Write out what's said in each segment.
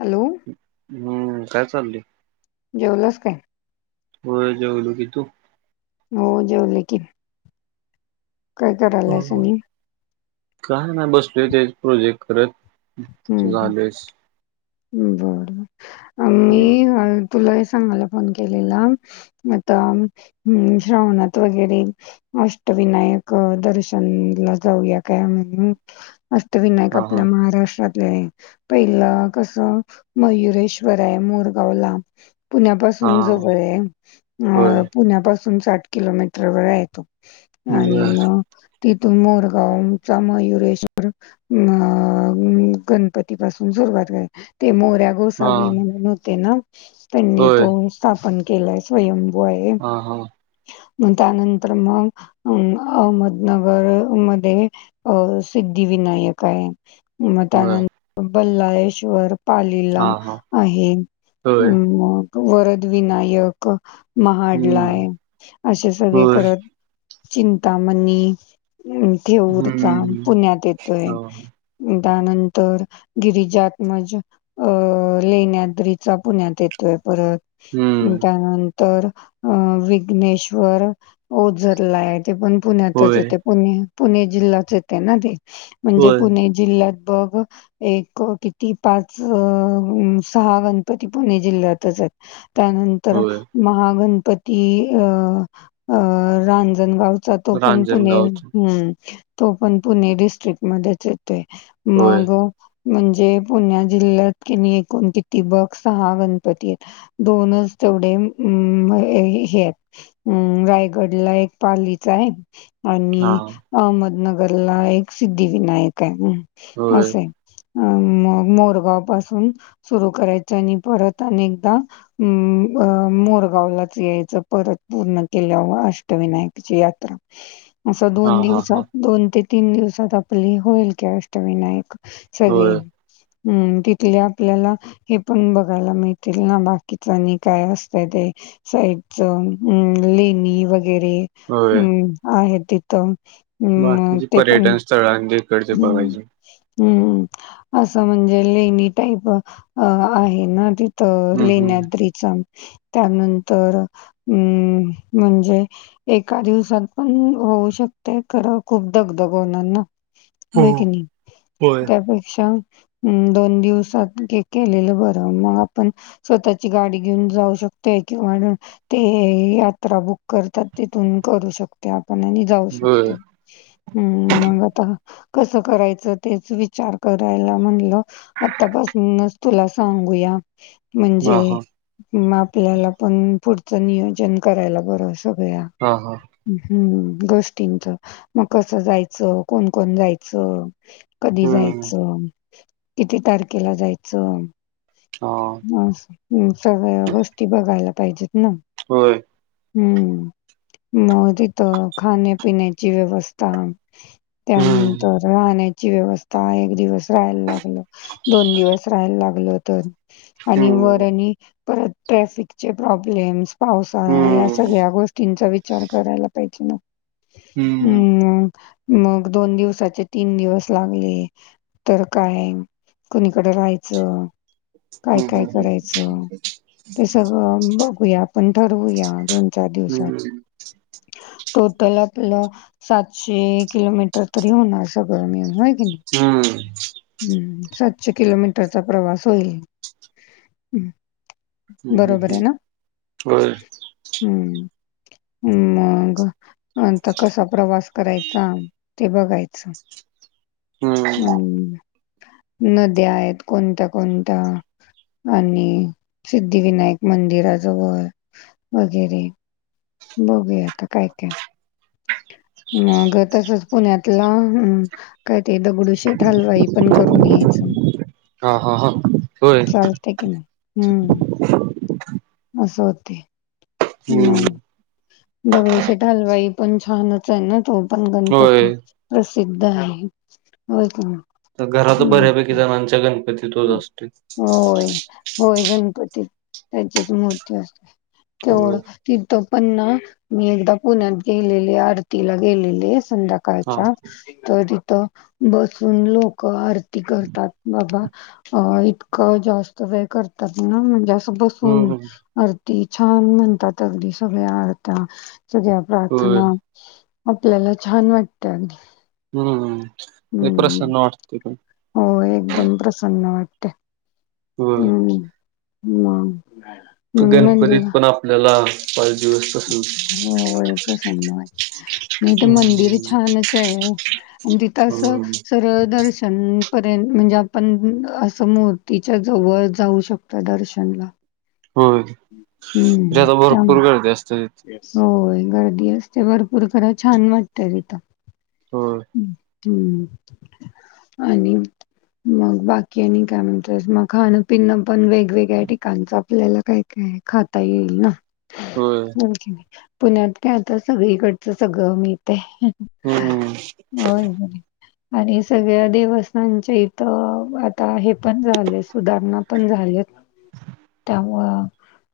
Hello हम्म काय चालय. जेवलास काय? होय जेवलो की. तू? हो जेवले की. काय करायलायस आणि काय नाय बसलोय तेच प्रोजेक्ट करत. तू झालंस. बरर हम्म. मी तुला हे सांगायला फोन केलेला. आता हम्म श्रावणात वगैरे. अष्टविनायक दर्शन ला जाऊया काय म्हण. अष्ठविनायक हा हा आपल्या महाराष्ट्रातले पहिलं. कस मयुरेश्वरा आहे मोरगाव ला. हा पुण्यापासून जवळ आहे, होय पुण्यापासून साठ किलोमीटर वर येतो. आणि बर मग तिथून मोरगावचा मयुरेश्वर. गणपती पासून सुरुवात आहे. ते मोऱ्या हा गोसावी म्हणून होते ना. त्यांनी होय तो स्थापन केलाय स्वयंभू आहे. हा हा मग त्यानंतर मग अहमदनगर मध्ये. सिद्धि-विनायक आहे, मग बर त्यानंतर बल्लाळेश्वर. हा पालीला हा आहे होय मग वरद विनायक. महाड ला हम्म आहे. असे सगळे होय करत चिंतामणी. थेऊरचा हम्म पुण्यात येतोय हा त्यानंतर गिरिजा. म्हणजे अ लेण्याद्रीचा पुण्यात येतोय परत हम्म त्यानंतर. तर विघ्नेश्वर ओझर ला हे ते पण होय पुण्यातचथे. पुणे पुणे जिल्हाच येते ना ते म्हणजे होय पुणे. जिल्ह्यात बघ एक क. ती पाच सहा गणपती पुणे जिल्ह्यातच आहेत त्यानंतर. होय महागणपती अ अ रांजणगाव. तो पण पुणे रांजणगावच ह्म्म तो पण पुणे डिस्ट्रिक मध्येच येतोय. होय मग म्हणजे. पुण्या जिल्ह्यात किणी एकूण किती बघ सहा गणपती आहेत. दोनच तेवढे ह्म्म हे. ह्म्म रायगड ला एक पालीचा आहे. हा आणि अहमदनगरला एक सिद्धिविनायक आहे होय असं आहे. अ म मोरगाव पासून सुरु करायचं आणि परत अनेकदा. अम् अ मोरगावलाच यायचं परत पूर्ण केल्यावरं अष्टविनायकची यात्रा. असं हा दोन हा हा दिवसात दोन ते तीन दिवसात आपली होईल काअष्टविनायक. सगळे होय हम्म तिथले आपल्याला. हे पण बघायला मिळतील ना बाकीच आणि काय असतयं ते. साईडच हम् लेणी वगैरे. होय हम्म आहे तिथं. बाकीची पर्यटन स्थळं आणली. हम्म. हम्म असं म्हणजे लेणी टाईप अ आहे ना ति. तर हम्म हम्म लेण्याद्रीचा त्यानंतर हम् म्हणजे. एका दिवसात पण होऊ शकतय खरं खूप दगदग होणार ना. हो की नाही होय त्यापेक्षा. हम् दोन दिवसात केलेलं बरं मग आपण. स्वतःची गाडी घेऊन जाऊ शकतोय किंवा. ते यात्रा बुक करतात तिथून करू शकतोय आपण आणि. जाऊ होय शकतो हूं मंग आता? कस करायचं तेच विचार करायला म्हणलं आतापासूनच. तुला सांगूया म्हणजे. हां, हां. म आपल्याला पण पुढचं नियोजन, करायला बरं सगळ्या. हा हा! हूं गोष्टींच म कसं जायचं कोण, कोण जायचं. कधी हं. जायचं किती तारखेला जायचं. हा! मं हू सगळ्या गोष्टी बघायला पाहिजेत ना? होय! हू म तिथं खाण्यापिण्याची व्यवस्था. हं. त्यानंतर राहण्याची व्यवस्था, एक दिवस राहायला लागलं दोन दिवस‌. त्राहायला लागलतर, आणि वर हं. आणि परत ट्रॅफिकचे प्रॉब्लेम्स. पावसाळा या हं. सगळ्या गोष्टींचा विचार करायला पाहिजे ना. हू हं. मंग! मग दोन दिवसाचे तीन दिवस लागले तर काय. कुणीकडं राहायचं, काय हं, काय हं, हं. करायचं. ते सगळं बघूया, आपण ठरवूया, दोन चार दिवसात. हं. तो पहिला, पहिला सातशे एक. किलोमीटर तरी होणार सगळं मिळून, होय की हं. नाही हू सात शे किलोमीटरचा प्रवास होईल हं. हं, हं, बरोबर हे हं. ना. होय. हू मंग आता कसा प्रवास कराय चामं ते बघायचं हं. मं. नद्या आहेत कोणत्या, कोणत्या. आणि सिद्धिविनायक मंदिराजवळ वगैरे. बघूयां आता काय, काय. मग तसच पुण्यातला हू! काय ते दगडूशेठ हलवाई पण करून यायचं. हां, हां, हां. होय. चालतं की म. हू असं होतय. मं हं. दगडूशेठ हालवाई पण छानच आहे ना तो. पण गणपती होय. प्रसिद्ध आहे होय की नाही. त घरात हं, बऱ्यापैकी हं, जणांच्या गणपती तोच हं. असतोय. होय, होय गणपतीत त्यांचीच मूर्ती असते तेवढं. होय. तिथ पण ना मी एकदा पुण्यात गेलेले आरतीला गेलेले संध्या काय हां. च्या त तिथं बसून लोक आरती करतात बाबा. अ इतकं जास्त वेळ करतात ना म्हणजे असं हं, बसून. हं. आरती छान म्हणतात अगदी सगळ्या आरत्यां सगळ्या होय. प्रार्थना. आपल्याला छान वाटतं अगदी. हू लयी हम्म प्रसन्न वाटते पन. हो एकदम प्रसन्न वाटते. होय! मंग. तो गणपतीत पण आपल्याला. पाच दिवस तसंच होय प्रसन्न वाटतयं. नाही तर मंदिरी हं. छानच आहे. आणि तिथं असं हं. सरळ दर्शन पर्यंत म्हणजे आपण असं मूर्तीच्या जवळ जाऊ शकतो दर्शनला. होय. हम्म त्याम कधी आश्चरीत होय गर्दी असते भरपूर खरं छान वाटत तिथं. होय. हम्म आणि? मग बाकी आणि काय म्हणतोयस? मग खाणं पिणं पण वेगवेगळ्या ठिकाणचं आपल्याला काय काय खाता येईल ना? होय. होय की पुण्यात काय आता सगळीकडचं सगळं मिळतेय. हम्म. होय होय. आणि सगळ्या देवस्थानच्या इथं आता हे पण झालय सुधारणा पण झालेत. त्यामुळ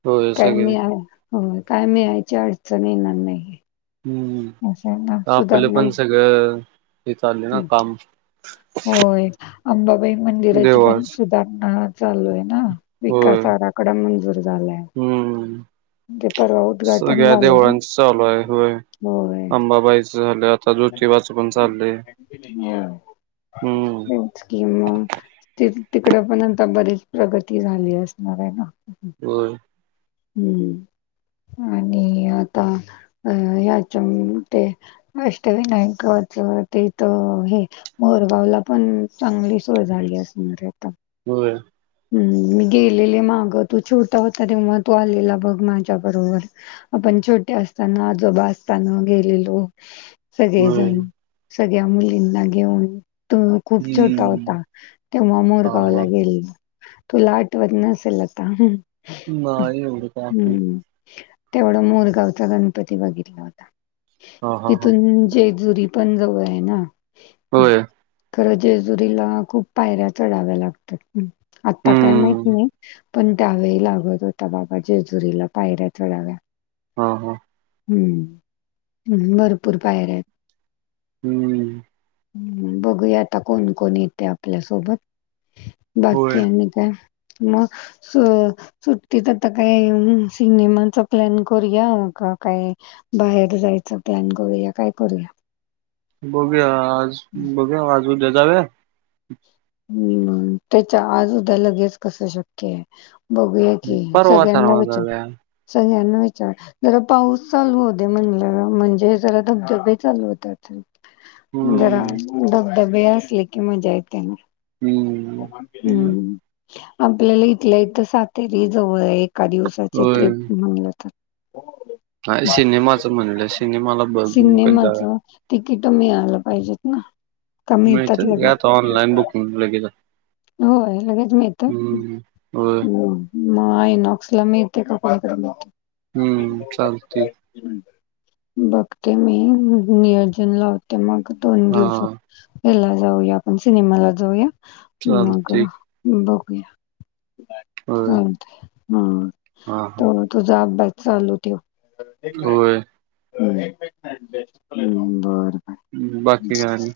होय काही सगळे मी आन् होय काय मिळायची अडचण येणार नाही. हम्म असं आहे ना आपलं सुधारणा पण सगळं हे चाललंय ना हं, काम होय अंबाबाई मंदिराची पण देवाच सुधारणा चालू आहे ना? होय विकास आराखडा मंजूर झालाय. हम्म ते परवा उद्घाटन सगळ्या झालं ना देवळांच चालू आहे होय. होय. अंबाबाईच झालं. आता ज्योतिबाच पण चाललय. होय. होयच की मग तेच तिकड पण आता बरीच प्रगती झाली असणार आहे ना? होय. हम्म आणि आता होय - होय याच्याम् ते अष्टविनायकाच ते त हे मोरगावला पण चांगली सोय झाली असणार आहे आता. होय. हम्म मी गेलेले माग तू छोटा होता तेव्हा तू आलेला बघ माझ्या बरोबर. आपण छोटे असताना. आजोबा असताना गेलेलो. होय सगळेजण सगळ्या मुलींना घेऊन. तु खूप छोटा हम्म होता. तेव्हा हा हा मोरगावला गेल तूला आठवत नसेल आता हम्म - नाही एवढं काय असेल हम्म. तेवढा मोरगावचा गणपती बघितला होता. हा हा हा तिथून जेजुरी पण जवळ आहे ना? होय खरं जेजुरीला खूप पायऱ्या चढाव्या लागतात. आता काय माहित हम्म नाही. पण त्यावेळी लागत होता बाबा जेजुरीला पायऱ्या चढाव्या. हा हा. हम्म ह् भरपूर पायऱ्या आहेत. हम्म. हम्म बघूया आता कोण कोण येतय आपल्यासोबत. ब होय मी काय? म स सुट्टीत आता काय सिनेमांचा प्लॅन करूया का काय? बाहेर जायचं प्लॅन करूया? काय करूया? बघूया आज बघूया आजू उद्या जावूया? हम्म त्याच्या आज उद्या लगेच कस शक्य आहे? बघूया की परवा सगळ्यांना ठरवा विचार. जाऊया सगळ्यांना विचार. जरा पाऊस चालू हो दे म्हणल. म्हणजे जरा धबधबे चालू होत्यात रे. जरा हम्म धबधबे असले की मजा येतेना? हम्म. हम्म आपल्याला इथल्या - इथं सातेरी जवळाय एक. एका दिवसाची होय ट्रीप म्हणलं तर. हा सिनेमाचं म्हणलं. सिनेमाला बघू कधी जाऊया? तिकिट मिळालं पाहिजेत ना? का मिळतात मीळत्यात की लगेच? आता ऑनलाईन बुकींग लगेच होय लगेच मिळतोय? हम्म होय मग मग आईनॉक्सला मिळतय का कॉल कर मग. हम्म चालतंय हम्मत बघते मी नियोजन लाव ते मग दोन हा दिवसात याला जाऊया आपण सिनेमाला जाऊया. मग चालतंय बघूया. होय चालतय. हा. हा हा तर तुझा अभ्यास चालू ठेव. होय. होय. हम्म. बर. हम्म बाकी काय आणि?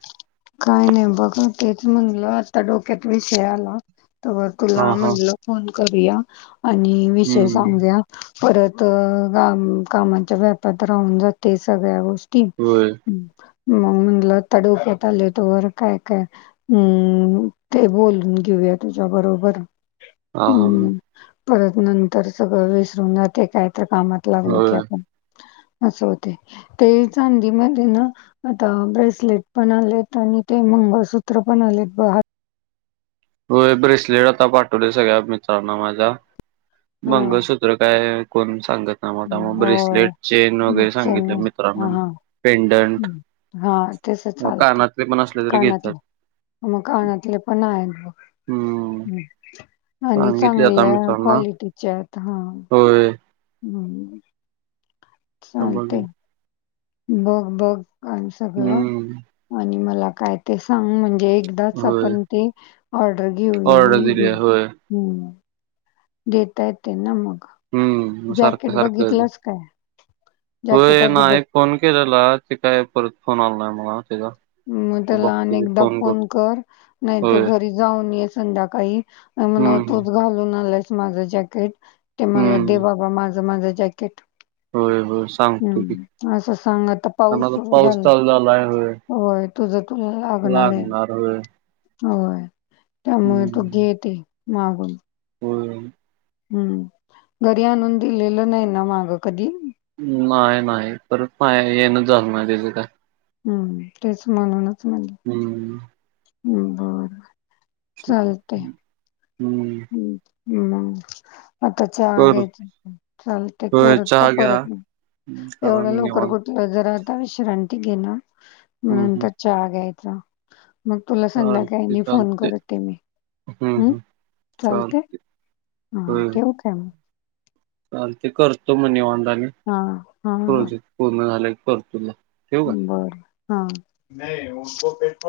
काय नाही. बघा तेच म्हणलं. आता डोक्यात विषय आला. तर हा तुला हा म्हणलं फोन करूया आणि विषय हम्म सांग या परत काम - कामाच्या व्यापात राहून जातय सगळ्या गोष् टी होय हम् मग म्हणलं आत्ता डोक्यात आलय तवर काय -काय हम् ते बोलून घेऊया तुझ्या बरोबर हा हा हा हम्. परत नंतर सगळं विसरून जातय. काय तर कामात लागलो की होय आपण. असं होतय. ते चांदी मध्ये ना? आता ब्रेसलेट पण आलेत आणि ते मंगळसूत्र पण आलेत ब हा - - होय ब्रेसलेट आता पाठवले सगळ्या मित्रांना माझ्या. हा मंगळसूत्र काय - - कोण सांगत ना म आता. मग होय ब्रेसलेट चेन हं, वगैरे सांगितलं चेन्नई मित्रांना हा हा पेंडंट हा तस किंवा चालते कानातले पण असले तरी घेतात. कानातले मग कानाातले पण आहेत बघ. हम्म. आणि सांगितले आता चांगल्या मित्रांना क्वालिटीच्यात हा. होय म्हणून आता बघू चालतय. बघ -बघ आणि सगळं. हम्म आणि मला काय ते सांग म्हणजे एकदाच होय आपण ते ऑर्डर घेऊया ऑर्डर आणि दिली घेऊ. आहे. होय हम्म. देता येते ना मग. हम्म सारखं जॅकेट सारखं बघितलास काय? जॅकेट होय आधी बघ. नाही फोन केलेला. ते काय परत फोन आला नाही मला तिचा. म त्याला आणि एकदा फोन कर. नाही तू होय घरी जाऊन ये संध्याकाळी. आणि म्हणाव हम्म तूच घालून आलायस माझ जॅक थेट ते मला दे हम्म बाबा माझं -माझं जॅकेट. होय होय सांगतो की, हम्म असं सांग आता कान पाऊस आता सुरू पाऊस झाला चालू झालाय होय. होय तुझं तुला आहे लागणार होय. होय त्यामुळे तू गेते मागून. हो! हू घरी आणून दिलेलं नाही ना माग कधी. नाही, नाही परत पा येण झाल नाही त्याच काय. हू तेच म्हणूनच म्हणलं. [inaudible] हू बर. हू! हू मं. आता चहा करतो घ्यायच चालते होय करतो चहा घ्या परत मी करा एवढ्या लवकर निवांत कुठ? त जरा आता विश्रांती घेण, मं हम्म हम्म नंतर चहा घ्यायचा. मग तुला संध्याकाळी चालते नी फोन चालते करतते मी हम्म हू! हम्म चालते हा ठेऊ काय मं. चाल ते करतो मणे ओंडाने. हा हा हा! पूर्ण झालं पर तुल्ला. बर हा नाही उनको पेप.